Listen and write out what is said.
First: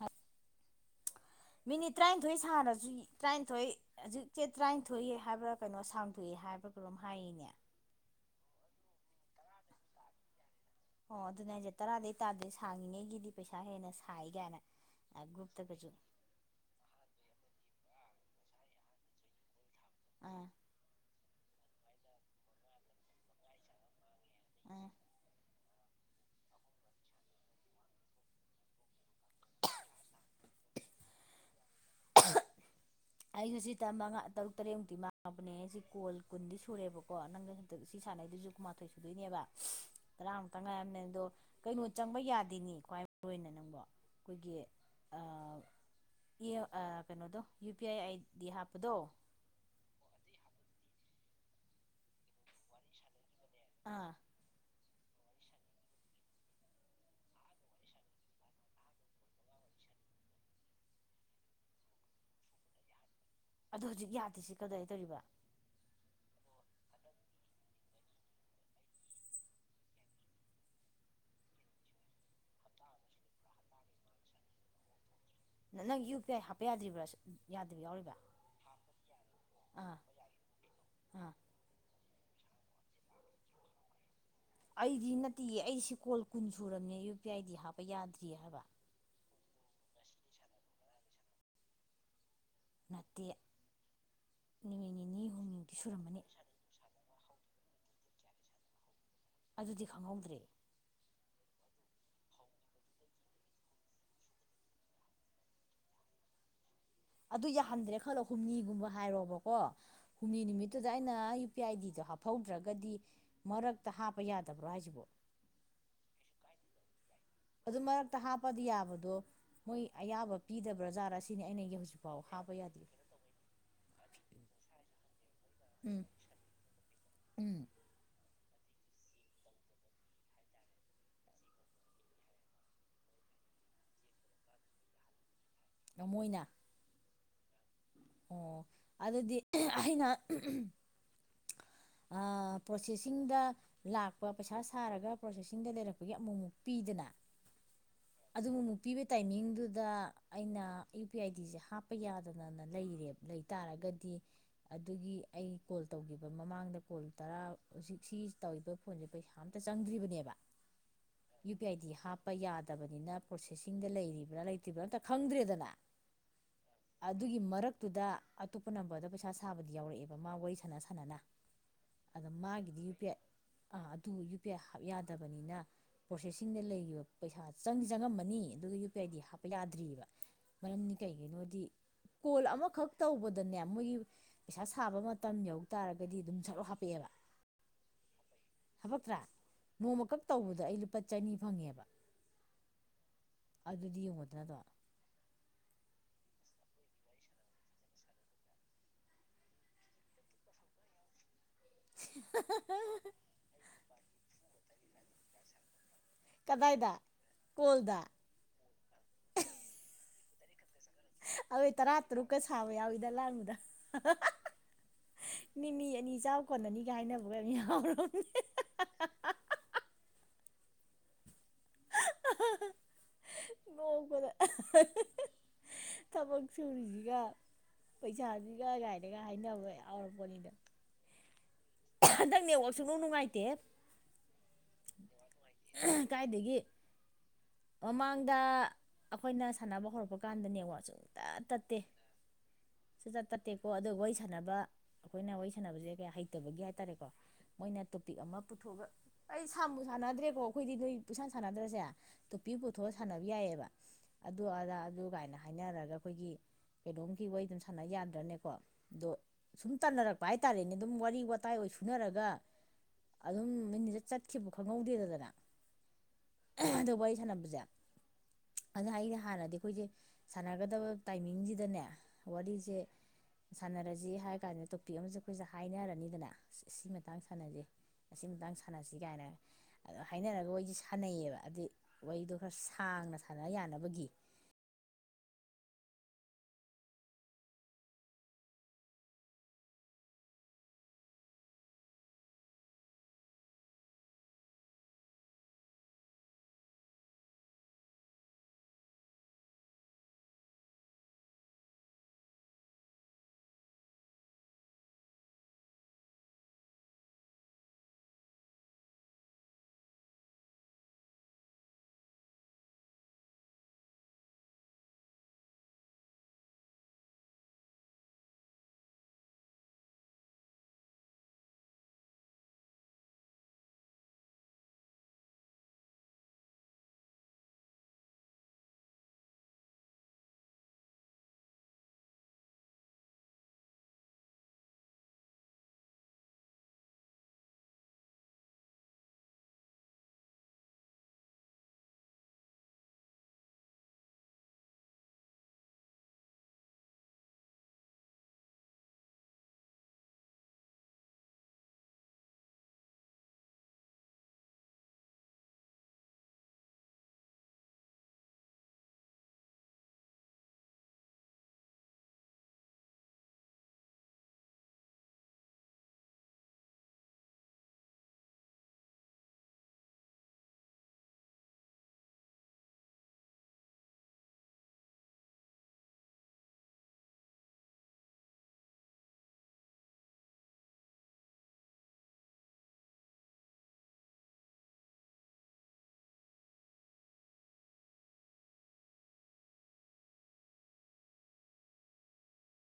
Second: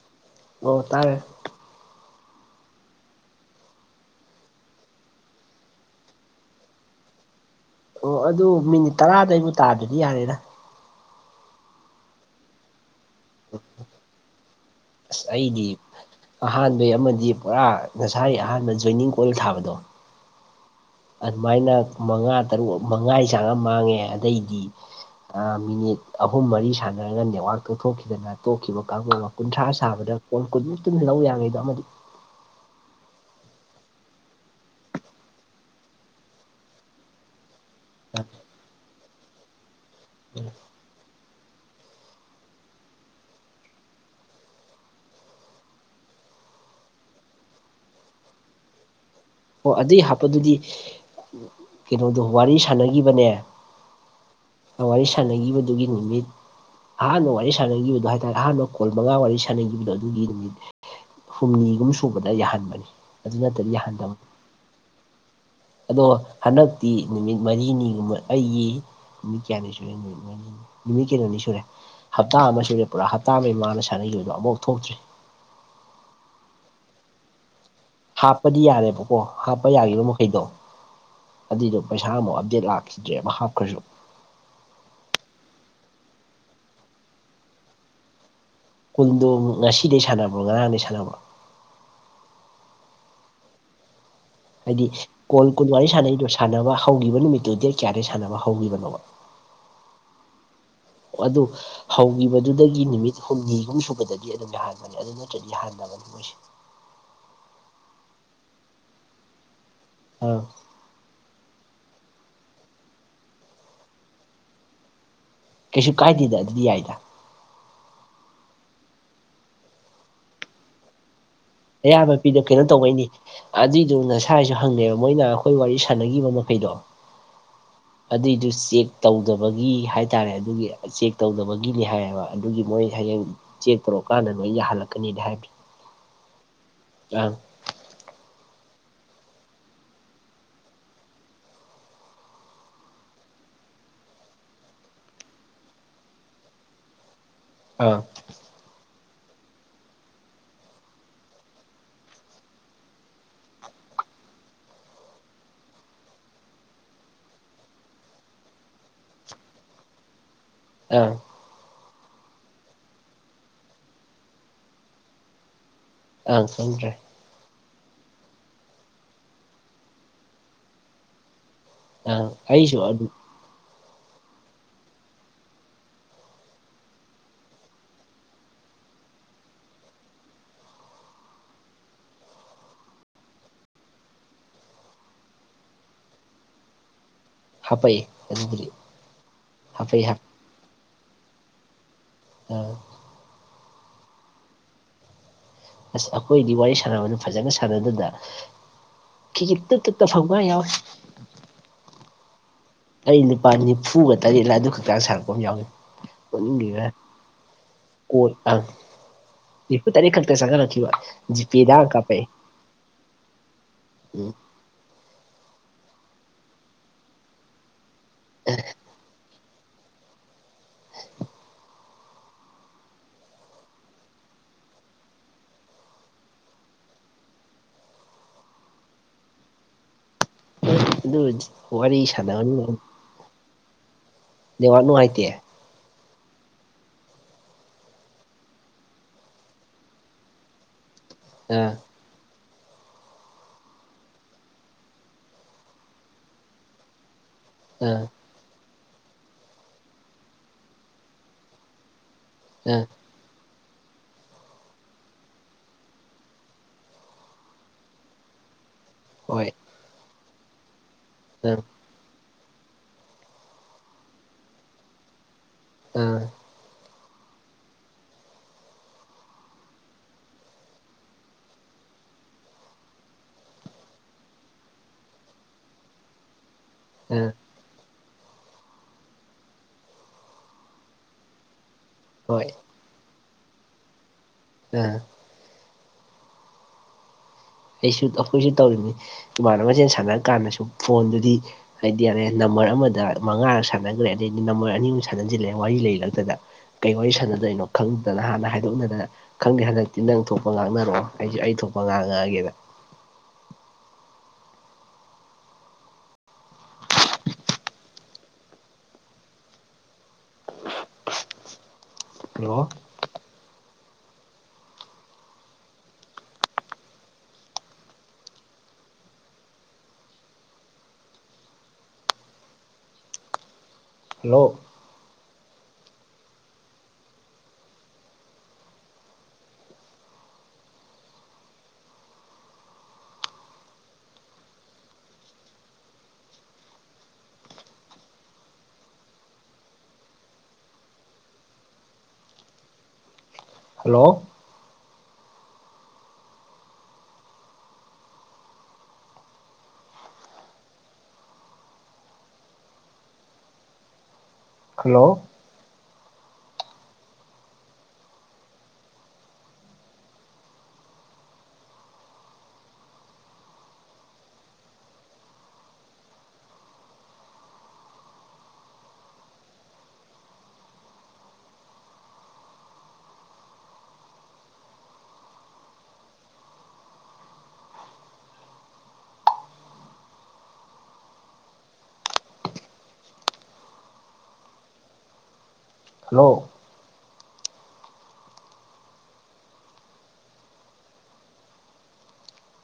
ꯑ ꯑꯣ ꯇꯥꯏꯔ ꯃꯤꯅꯤꯠ ꯇꯔꯥꯅꯤꯊꯣꯏ ꯁꯥꯔꯁꯨ ꯇꯔꯥꯅꯤꯊꯣꯏ ꯍꯧꯖꯤꯛꯁꯦ ꯇꯔꯥꯅꯤꯊꯣꯏꯑꯦ ꯍꯥꯏꯕ꯭ꯔꯥ ꯀꯩꯅꯣ ꯁꯥꯡꯝꯊꯣꯛꯑꯦ ꯍꯥꯏꯕ꯭ꯔꯥꯒꯝ ꯍꯥꯏꯔꯤꯅꯦ ꯑꯣ ꯑꯗꯨ ꯃꯤꯅꯤꯠ ꯇꯔꯥꯗꯏꯕꯨ ꯇꯥꯗꯗꯤ ꯌꯥꯔꯦꯔ ꯑꯣ ꯑꯗꯨꯅ ꯑꯩꯁꯦ ꯇꯔꯥꯗꯩ ꯇꯥꯗꯦ ꯁꯥꯡꯉꯤꯉꯩꯒꯤꯗꯤ ꯄꯩꯁꯥ ꯍꯦꯟꯅ ꯁꯥꯏ ꯀꯥꯏꯅ ꯒ꯭ꯔꯨꯞꯇꯒꯁꯨ ꯑꯍꯥꯟꯕ ꯑꯃꯗꯤ ꯄꯨꯔꯥ ꯉꯁꯥꯏꯒꯤ ꯑꯍꯥꯟꯕ ꯖꯣꯏꯅꯤꯡ ꯀꯣꯜ ꯊꯥꯕꯗꯣ ꯑꯥ ꯑꯗꯨꯃꯥꯏꯅ ꯃꯉꯥ ꯇꯔꯨꯛ ꯃꯉꯥꯒꯤ ꯆꯥꯡ ꯑꯃ ꯃꯥꯡꯉꯦ ꯑꯗꯩꯗꯤ ꯑꯥ ꯃꯤꯅꯤꯠ ꯑꯍꯨꯝ ꯃꯔꯤ ꯁꯥꯟꯅꯔꯒ ꯅꯦꯠꯋꯥꯔꯛ ꯇꯧꯊꯣꯛꯈꯤꯗꯅ ꯇꯣꯛꯈꯤꯕ ꯀꯥꯡꯕꯨ ꯑꯃ ꯀꯨꯟꯊ꯭ꯔꯥ ꯁꯥꯕꯗ ꯀꯣꯟ ꯀꯨꯟꯃꯨꯛꯇꯨ ꯂꯧ ꯌꯥꯉꯩꯗꯣ ꯑꯃꯗꯤ ꯑꯩꯁꯨ ꯁꯤꯉꯥ ꯇꯔꯨꯛ ꯇꯔꯦꯠꯃꯨꯛꯇꯤ ꯃꯥꯡꯉꯕꯅꯦ ꯑꯩ ꯁꯤ ꯀꯣꯜ ꯀꯨꯟꯗꯤ ꯁꯨꯔꯦꯕꯀꯣ ꯅꯪꯒ ꯁꯤ ꯁꯥꯟꯅꯩꯗꯨꯁꯨꯨ ꯀꯨꯟꯃꯥꯊꯣꯏ ꯁꯨꯗꯣꯏꯅꯦꯕ ꯇꯔꯥꯃꯨꯛꯇꯪ ꯉꯥꯏꯔꯝꯅꯦ ꯑꯗꯣ ꯀꯩꯅꯣ ꯆꯪꯕ ꯌꯥꯗꯦꯅꯤ ꯈ꯭ꯋꯥꯏ ꯃꯔꯨ ꯑꯣꯏꯅ ꯅꯪꯕ ꯑꯩꯈꯣꯏꯒꯤ ꯀꯩꯅꯣꯗꯣ ꯌꯨ ꯄꯤ ꯑ ꯑꯗꯤ ꯍꯥꯄꯗꯣ ꯑꯣ ꯑꯗꯨꯏ ꯍꯥꯞꯄꯗꯨꯗꯤ ꯀꯩꯅꯣꯗꯣ ꯋꯥꯔꯤ ꯁꯥꯟꯅꯈꯤꯕꯅꯦ ꯑꯥ ꯋꯥꯔꯤ ꯁꯥꯟꯅꯈꯤꯕꯗꯨꯒꯤ ꯅꯨꯃꯤꯠ ꯑꯍꯥꯟꯕꯅ ꯋꯥꯔꯤ ꯁꯥꯟꯅꯈꯤꯕꯗꯣ ꯍꯥꯏꯇꯥꯔꯦ ꯑꯍꯥꯟꯕ ꯀꯣꯜ ꯃꯉꯥ ꯋꯥꯔꯤ ꯁꯥꯟꯅꯈꯤꯕꯗꯣ ꯑꯗꯨꯒꯤ ꯅꯨꯃꯤꯠ ꯍꯨꯝꯅꯤꯒꯨꯝ ꯁꯨꯕꯗ ꯌꯥꯍꯟꯕꯅꯤ ꯑꯗꯨ ꯅꯠꯇꯗꯤ ꯑꯗꯣ ꯍꯧꯖꯤꯛ ꯌꯥꯍꯟꯗꯕꯅꯤ ꯌꯥꯗꯦꯁꯤ ꯀꯗꯥꯏꯗꯧꯔꯤꯕ ꯑꯗꯣ ꯍꯟꯗꯛꯇꯤ ꯅꯨꯃꯤꯠ ꯃꯔꯤꯅꯤꯒꯨꯝꯕ ꯑꯩꯒꯤ ꯅꯨꯃꯤꯠ ꯀꯌꯥꯅꯤ ꯁꯨꯔꯦ ꯅꯨꯃꯤꯠ ꯅꯨꯃꯤꯠ ꯀꯩꯅꯣꯅꯤ ꯁꯨꯔꯦ ꯍꯞꯇꯥ ꯑꯃ ꯁꯨꯔꯦ ꯄꯨꯔꯥ ꯍꯞꯇꯥ ꯑꯃꯒꯤ ꯃꯥꯅ ꯁꯥꯟꯅꯈꯤꯕꯗꯣ ꯑꯃꯨꯐꯥꯎ ꯊꯣꯛꯇ꯭ꯔꯤ ꯅ ꯅꯪ ꯌꯨ ꯄꯤ ꯑꯥꯏ ꯍꯥꯞꯄ ꯌꯥꯗ꯭ꯔꯤꯕ꯭ꯔꯥ ꯌꯥꯗꯕ ꯌꯥꯎꯔꯤꯕ꯭ꯔꯥ ꯍꯥꯞꯄꯗꯤ ꯌꯥꯔꯦꯕꯀꯣ ꯍꯥꯞꯄ ꯌꯥꯔꯣ ꯃꯈꯩꯗꯣ ꯑꯥ ꯑꯗꯨꯏꯗꯣ ꯄꯩꯁꯥ ꯑꯃꯨꯛ ꯑꯞꯗꯦꯗ ꯂꯥꯛꯈꯤꯗ꯭ꯔꯦ ꯑꯃ ꯍꯥꯞꯈ꯭ꯔꯁꯨ ꯑꯩꯗꯤ ꯅꯠꯇꯦꯌꯦ ꯑꯩꯁꯤ ꯀꯣꯜ ꯀꯨꯟ ꯁꯨꯔꯕꯅꯦ ꯌꯨ ꯄꯤ ꯑꯥꯏꯗꯤ ꯍꯥꯞꯄ ꯌꯥꯗ꯭ꯔꯤ ꯍꯥꯏꯕ ꯀꯨꯟꯗꯣ ꯉꯁꯤꯗꯒꯤꯩ ꯁꯥꯟꯅꯕꯣ ꯉꯔꯥꯡꯗꯒꯤꯩ ꯁꯥꯟꯅꯕꯣ ꯅꯠꯇꯦ ꯍꯥꯏꯗꯤ ꯅꯨꯃꯤꯠ ꯅꯤꯅꯤ ꯀꯣꯜ ꯀꯨꯟ ꯍꯨꯝꯅꯤꯃꯨꯛꯇꯤ ꯋꯥꯔꯤꯔꯤ ꯁꯨꯔꯝꯃꯅꯤ ꯁꯥꯟꯅꯔꯤꯗꯣ ꯁꯥꯟꯅꯕ ꯍꯧꯈꯤꯕ ꯅꯨꯃꯤꯠꯇꯨ ꯗꯦꯠ ꯀꯌꯥꯗꯒꯤꯩ ꯁꯥꯟꯅꯕ ꯍꯧꯈꯤꯕꯅꯣꯕ ꯑꯗꯨꯗꯤ ꯈꯪꯍꯧꯗ꯭ꯔꯦ ꯑꯗꯨ ꯍꯧꯈꯤꯕꯗꯨꯗꯒꯤ ꯅꯨꯃꯤꯠ ꯍꯨꯝꯅꯤꯍꯨꯝ ꯁꯨꯕꯗꯒꯤ ꯑꯗꯨꯝ ꯌꯥ ꯍꯥꯟꯕꯅꯦ ꯑꯗꯨ ꯅꯠꯇ꯭ꯔꯗꯤ ꯍꯥꯟꯕꯅꯤ ꯃꯣꯏꯁꯦ ꯑꯗꯨ ꯌꯥꯍꯟꯗ꯭ꯔꯦ ꯈꯜꯂꯣ ꯍꯨꯝꯅꯤꯒꯨꯝꯕ ꯍꯥꯏꯔꯣꯕꯀꯣ ꯍꯨꯝꯅꯤ ꯑꯥ ꯅꯨꯃꯤꯠ ꯑꯗꯨꯗ ꯑꯩꯅ ꯌꯨ ꯄꯤ ꯑꯥꯏ ꯗꯤꯗꯣ ꯍꯥꯞꯍꯧꯗ꯭ꯔꯒꯗꯤ ꯃꯔꯛꯇ ꯍꯥꯞꯄ ꯌꯥꯗꯕ꯭ꯔꯣ ꯍꯥꯏꯁꯤꯕꯣ ꯀꯩꯁꯨ ꯀꯥꯏꯗꯦꯗ ꯑꯗꯨꯗꯤ ꯌꯥꯏꯗ ꯑꯗꯨ ꯃꯔꯛꯇ ꯍꯥꯞꯄꯗꯤ ꯌꯥꯕꯗꯣ ꯃꯣꯏ ꯑꯌꯥꯕ ꯄꯤꯗꯕ꯭ꯔꯥꯖꯥꯠꯔꯥ ꯁꯤꯅꯤ ꯑꯩꯅ ꯑꯌꯥꯕ ꯍꯧꯖꯤꯛꯐꯥꯎ ꯄꯤꯗꯣ ꯍꯥꯞꯄ ꯀꯩꯅꯣ ꯌꯥꯗꯦ ꯇꯧꯧꯕꯩꯅꯤ ꯑꯗꯨꯏꯗꯨ ꯅꯁꯥꯏꯁꯨ ꯍꯪꯉꯦꯕ ꯃꯣꯏꯅ ꯑꯩꯈꯣꯏ ꯋꯥꯔꯤ ꯎꯝ ꯁꯥꯟꯅꯈꯤꯕ ꯃꯈꯩꯗꯣ ꯎꯝ ꯑꯗꯨꯏꯗꯨ ꯆꯦꯛ ꯇꯧꯗꯕꯒꯤ ꯍꯥꯏꯇꯥꯔꯦ ꯑꯗꯨꯒꯤ ꯆꯦꯛ ꯇꯧꯗꯕꯒꯤꯅꯤ ꯍꯥꯏꯌꯦꯕ ꯑꯗꯨꯒꯤ ꯃꯣꯏ ꯍꯌꯦꯡ ꯆꯦ ꯇꯧꯔꯛ ꯀꯥꯟꯗ ꯅꯣꯏ ꯌꯥ ꯍꯜꯂꯛꯀꯅꯤꯅꯦ ꯍꯥꯏꯕ ꯅꯃꯣꯏꯅ ꯑ ꯑꯣ ꯑꯗꯨꯗꯤ ꯑꯩꯅ ꯄ꯭ꯔꯣꯁꯦꯁꯤꯡꯗ ꯂꯥꯛꯄ ꯄꯩꯁꯥ ꯁꯥꯔꯒ ꯄ꯭ꯔꯣꯁꯦꯁꯤꯡꯗ ꯂꯩꯔꯛꯄꯒꯤ ꯑꯃꯨꯛꯃꯨꯛ ꯄꯤꯗꯅ ꯑꯥ ꯑꯗꯨꯕꯨ ꯑꯃꯨꯛ ꯄꯤꯕ ꯇꯥꯏꯃꯤꯡꯗꯨꯗ ꯑꯩꯅ ꯌꯨ ꯄꯤ ꯑꯥꯏ ꯗꯤꯁꯦ ꯍꯥꯞꯄ ꯌꯥꯗꯅꯅ ꯂꯩꯔꯦꯕ ꯂꯩ ꯇꯥꯔꯒꯗꯤ ꯑꯗꯨꯒꯤ ꯑꯩ ꯀꯣꯜ ꯇꯧꯈꯤꯕ ꯃꯃꯥꯡꯗ ꯀꯣꯜ ꯇꯔꯥ ꯍꯧꯖꯤꯛ ꯁꯤ ꯇꯧꯔꯤꯕ ꯐꯣꯟꯁꯦ ꯄꯩꯁꯥ ꯑꯝꯇ ꯆꯪꯗ꯭ꯔꯤꯕꯅꯦꯕ ꯑꯥ ꯌꯨ ꯄꯤ ꯑꯥꯏꯗꯤ ꯍꯥꯞꯄ ꯌꯥꯗꯕꯅꯤꯅ ꯄ꯭ꯔꯣꯁꯦꯁꯤꯡꯗ ꯂꯩꯔꯤꯕ꯭ꯔꯥ ꯂꯩꯇ꯭ꯔꯤꯕ꯭ꯔꯥ ꯑꯝꯇ ꯈꯪꯗ꯭ꯔꯦꯗꯅ ꯑꯪ ꯆꯣꯟ꯭ꯔꯦ ꯑꯗꯨꯒꯤ ꯃꯔꯛꯇꯨꯗ ꯑꯇꯣꯞꯄ ꯅꯝꯕꯔꯗ ꯄꯩꯁꯥ ꯁꯥꯕꯗꯤ ꯌꯥꯎꯔꯛꯑꯦꯕ ꯃꯥ ꯋꯥꯔꯤ ꯁꯥꯟꯅ ꯁꯥꯟꯅꯅ ꯑꯗ ꯑꯪ ꯃꯥꯒꯤꯗꯤ ꯑꯩꯁꯨ ꯌꯨ ꯄꯤ ꯑꯗꯨ ꯑꯥꯏ ꯑꯥ ꯑꯗꯨ ꯌꯨ ꯄꯤ ꯑꯥꯏ ꯍꯥꯞ ꯌꯥꯗꯕꯅꯤꯅ ꯄ꯭ꯔꯣꯁꯦꯁꯤꯡꯗ ꯂꯩꯔꯤꯕ ꯄꯩꯁꯥ ꯆꯪ ꯆꯪꯉꯝꯃꯅꯤ ꯑꯗꯨꯒ ꯌꯨ ꯄꯤ ꯑꯥꯏꯗꯤ ꯍꯥꯞꯄ ꯌꯥꯗ꯭ꯔꯤꯕꯑꯔꯤꯕ ꯃꯔꯝꯗꯤ ꯀꯩꯒꯤꯅꯣꯗꯤ ꯀꯣꯜ ꯑꯃꯈꯛ ꯇꯧꯕꯗꯅꯦ ꯃꯣꯏꯒꯤ ꯄꯩꯁꯥ ꯁꯥꯕ ꯃꯇꯝ ꯃꯇꯝ ꯌꯧ ꯇꯔꯗꯤ ꯑꯗꯨꯝ ꯁꯠꯂꯣ ꯍꯥꯞꯄꯛꯑꯦꯕ ꯍꯥꯄꯛꯏ ꯑꯗꯨꯕꯨꯗꯤ ꯍꯥꯕꯛꯇ꯭ꯔꯥ ꯍꯥꯄꯛꯏ ꯍꯥ ꯅꯣꯡꯃꯀꯛ ꯇꯧꯕꯗ ꯑꯩ ꯂꯨꯄꯥ ꯆꯅꯤ ꯐꯪꯉꯦꯕ ꯎꯝ ꯑꯗꯨꯗꯤ ꯌꯦꯡꯉꯣꯗ ꯅꯠꯇ꯭ꯔꯣ ꯑꯁ ꯑꯩꯈꯣꯏꯗꯤ ꯋꯥꯔꯤ ꯁꯥꯟꯅꯕꯅ ꯐꯖꯅ ꯁꯥꯟꯅꯗꯨꯗ ꯇ ꯇꯠꯇ ꯐꯧꯒ ꯌꯥꯎꯋ [unintelligible] ꯅꯤꯄꯥꯜ ꯅꯤꯐꯨꯒ ꯇꯔꯦꯠꯂ ꯑꯗꯨ ꯈꯛꯇꯥꯡ ꯁꯥꯔꯛꯄ ꯑꯃ ꯌꯥꯎꯏ ꯀꯗꯥꯏꯗ ꯀꯣꯜꯗ ꯀ ꯑ ꯏ ꯇꯅꯤ ꯀꯔꯛꯇ ꯆꯒ ꯀ ꯋꯥ ꯑꯩꯋꯣꯏ ꯇꯔꯥ ꯇꯔꯨꯛꯀ ꯁꯥꯕ ꯌꯥꯎꯋꯤꯗ ꯂꯥꯡꯕꯗ ꯎꯝ ꯃꯤꯃꯤ ꯑꯅꯤ ꯆꯥꯎ ꯀꯣꯟꯅꯅꯤꯒ ꯍꯥꯏꯅꯕꯒ ꯌꯥꯔ ꯅꯣꯡ ꯀꯗ ꯊꯕꯛ ꯁꯨꯔꯤꯁꯤꯒ ꯄꯩꯁꯥꯁꯤꯒ ꯀꯥꯏꯗꯒ ꯍꯥꯏꯅꯕ ꯌꯥꯎꯔꯛꯄꯅꯤꯗ ꯑꯗꯨ ꯋꯥꯔꯤ ꯁꯥꯗꯥꯅꯤ ꯁꯨꯡꯅꯨꯡ ꯅꯨꯡꯉꯥꯏꯇꯦ ꯂꯩꯋꯥꯠ ꯅꯨꯡꯉꯥꯏꯇꯦ ꯀꯥꯏꯗꯒꯤ ꯃꯃꯥꯡꯗ ꯑꯩꯈꯣꯏꯅ ꯁꯥꯟꯅꯕ ꯍꯧꯔꯛꯄ ꯀꯥꯟꯗ ꯅꯦꯠꯋꯥꯛꯁꯨ ꯑꯇ ꯑꯥ ꯇꯠꯇꯦ ꯁꯨꯆꯠ ꯇꯠꯇꯦꯀꯣ ꯑꯗꯨꯒ ꯋꯥꯔꯤ ꯁꯥꯟꯅꯕ ꯑꯩꯈꯣꯏꯅ ꯋꯥꯔꯤ ꯁꯥꯟꯅꯕꯁꯦ ꯀꯌꯥ ꯍꯩꯇꯕꯒꯤ ꯍꯥꯏꯇꯥꯔꯦꯀꯣ ꯃꯣꯏꯅ ꯑꯥ ꯇꯣꯄꯤꯛ ꯑꯃ ꯄꯨꯊꯣꯛꯑꯒ ꯑꯩ ꯁꯕꯨ ꯁꯥꯟꯅꯗ꯭ꯔꯦꯀꯣ ꯑꯩꯈꯣꯏꯗꯤ ꯅꯣꯏ ꯄꯨꯩꯁꯥꯟ ꯁꯥꯟꯅꯗ꯭ꯔꯁꯦ ꯇꯣꯞꯄꯤ ꯑꯥ ꯄꯨꯊꯣꯛꯑ ꯁꯥꯟꯅꯕ ꯌꯥꯏꯑꯕ ꯑꯗꯨ ꯑꯗꯥ ꯑꯗꯨ ꯀꯥꯏꯅ ꯍꯥꯏꯅꯔꯒ ꯑꯩꯈꯣꯏꯒꯤ ꯀꯩꯅꯣꯝꯒꯤ ꯋꯥꯔꯤ ꯑꯗꯨꯝ ꯁꯥꯟꯅ ꯌꯥꯗ꯭ꯔꯅꯦꯀꯣ ꯑꯗꯣ ꯍꯣꯏ ꯁꯨꯝ ꯇꯥꯟꯅꯔꯛꯄ ꯍꯥꯏꯇꯥꯔꯦꯅꯦ ꯑꯗꯨꯝ ꯋꯥꯔꯤ ꯋꯥꯇꯥꯏ ꯑꯥ ꯑꯣꯏ ꯐꯨꯅꯔꯒ ꯑꯗꯨꯝ ꯃꯤꯅꯤꯠꯇ ꯆꯠꯈꯤꯕ ꯈꯪꯍꯧꯗꯦꯗꯗꯅ ꯎꯝ ꯑꯗꯨꯕꯥꯩ ꯁꯅꯥꯝ ꯄꯨꯖꯥ ꯑꯗꯨ ꯍꯥꯏꯗꯤ ꯍꯥꯟꯅꯗꯤ ꯑꯩꯈꯣꯏꯁꯦ ꯁꯥꯟꯅꯒꯗꯕ ꯇꯥꯏꯃꯤꯡꯁꯤꯗꯅꯦ ꯋꯥꯔꯤꯁꯦ ꯁꯥꯟꯅꯔꯁꯤ ꯍꯥꯏ ꯀꯥꯟꯗ ꯇꯣꯄꯤꯛ ꯑꯃꯁꯦ ꯑꯩꯈꯣꯏꯁꯦ ꯍꯥꯏꯅꯔꯅꯤꯗꯅ ꯁꯤ ꯃꯇꯥꯡ ꯑꯥ ꯁꯥꯟꯅꯁꯦ ꯑꯁꯤ ꯃꯇꯇꯥꯡ ꯁꯥꯟꯅꯁꯤ ꯀꯥꯏꯅ ꯑꯗꯣ ꯍꯥꯏꯅꯔꯒ ꯋꯥꯔꯤꯁꯤ ꯁꯥꯟꯅꯩꯌꯦꯕ ꯑꯗꯨ ꯋꯥꯔꯤꯗꯣ ꯍꯣꯏ ꯈꯔ ꯁꯥꯡꯅ ꯁꯥꯟꯅ ꯌꯥꯅꯕꯒꯤ ꯑ ꯑꯩꯁꯨ ꯑꯩꯈꯣꯏꯁꯨ ꯇꯧꯔꯤꯅꯤ ꯏꯃꯥꯟꯅꯕꯁꯦꯜ ꯁꯥꯟꯅꯔ ꯀꯥꯟꯗꯁꯨ ꯐꯣꯟꯗꯨꯗꯤ ꯍꯥꯏꯗꯤ ꯌꯥꯔꯦ ꯅꯝꯕꯔ ꯑꯃꯗ ꯃꯉꯥꯔ ꯁꯥꯟꯅꯈ꯭ꯔꯦ ꯑꯗꯩꯗꯤ ꯅꯝꯕꯔ ꯑꯅꯤꯃꯨꯛ ꯁꯥꯟꯅꯁꯤꯜꯂꯛꯑꯦ ꯋꯥꯔꯤ ꯂꯩꯂꯛꯇꯗ ꯀꯩ ꯋꯥꯔꯤ ꯁꯥꯟꯅꯗꯣꯏꯅꯣ ꯈꯪꯗꯗꯅ ꯍꯥꯟꯅ ꯍꯥꯏꯗꯣꯛꯅꯗꯅ ꯈꯪꯗꯦ ꯍꯟꯗꯛꯇꯤ ꯅꯪ ꯊꯣꯛꯄ ꯉꯥꯡꯅꯔꯛꯑꯣ ꯑꯩꯁꯨ ꯑꯩ ꯊꯣꯛꯄ ꯉꯥꯡꯉꯛꯑꯒꯦꯅ hello hello hello hello hello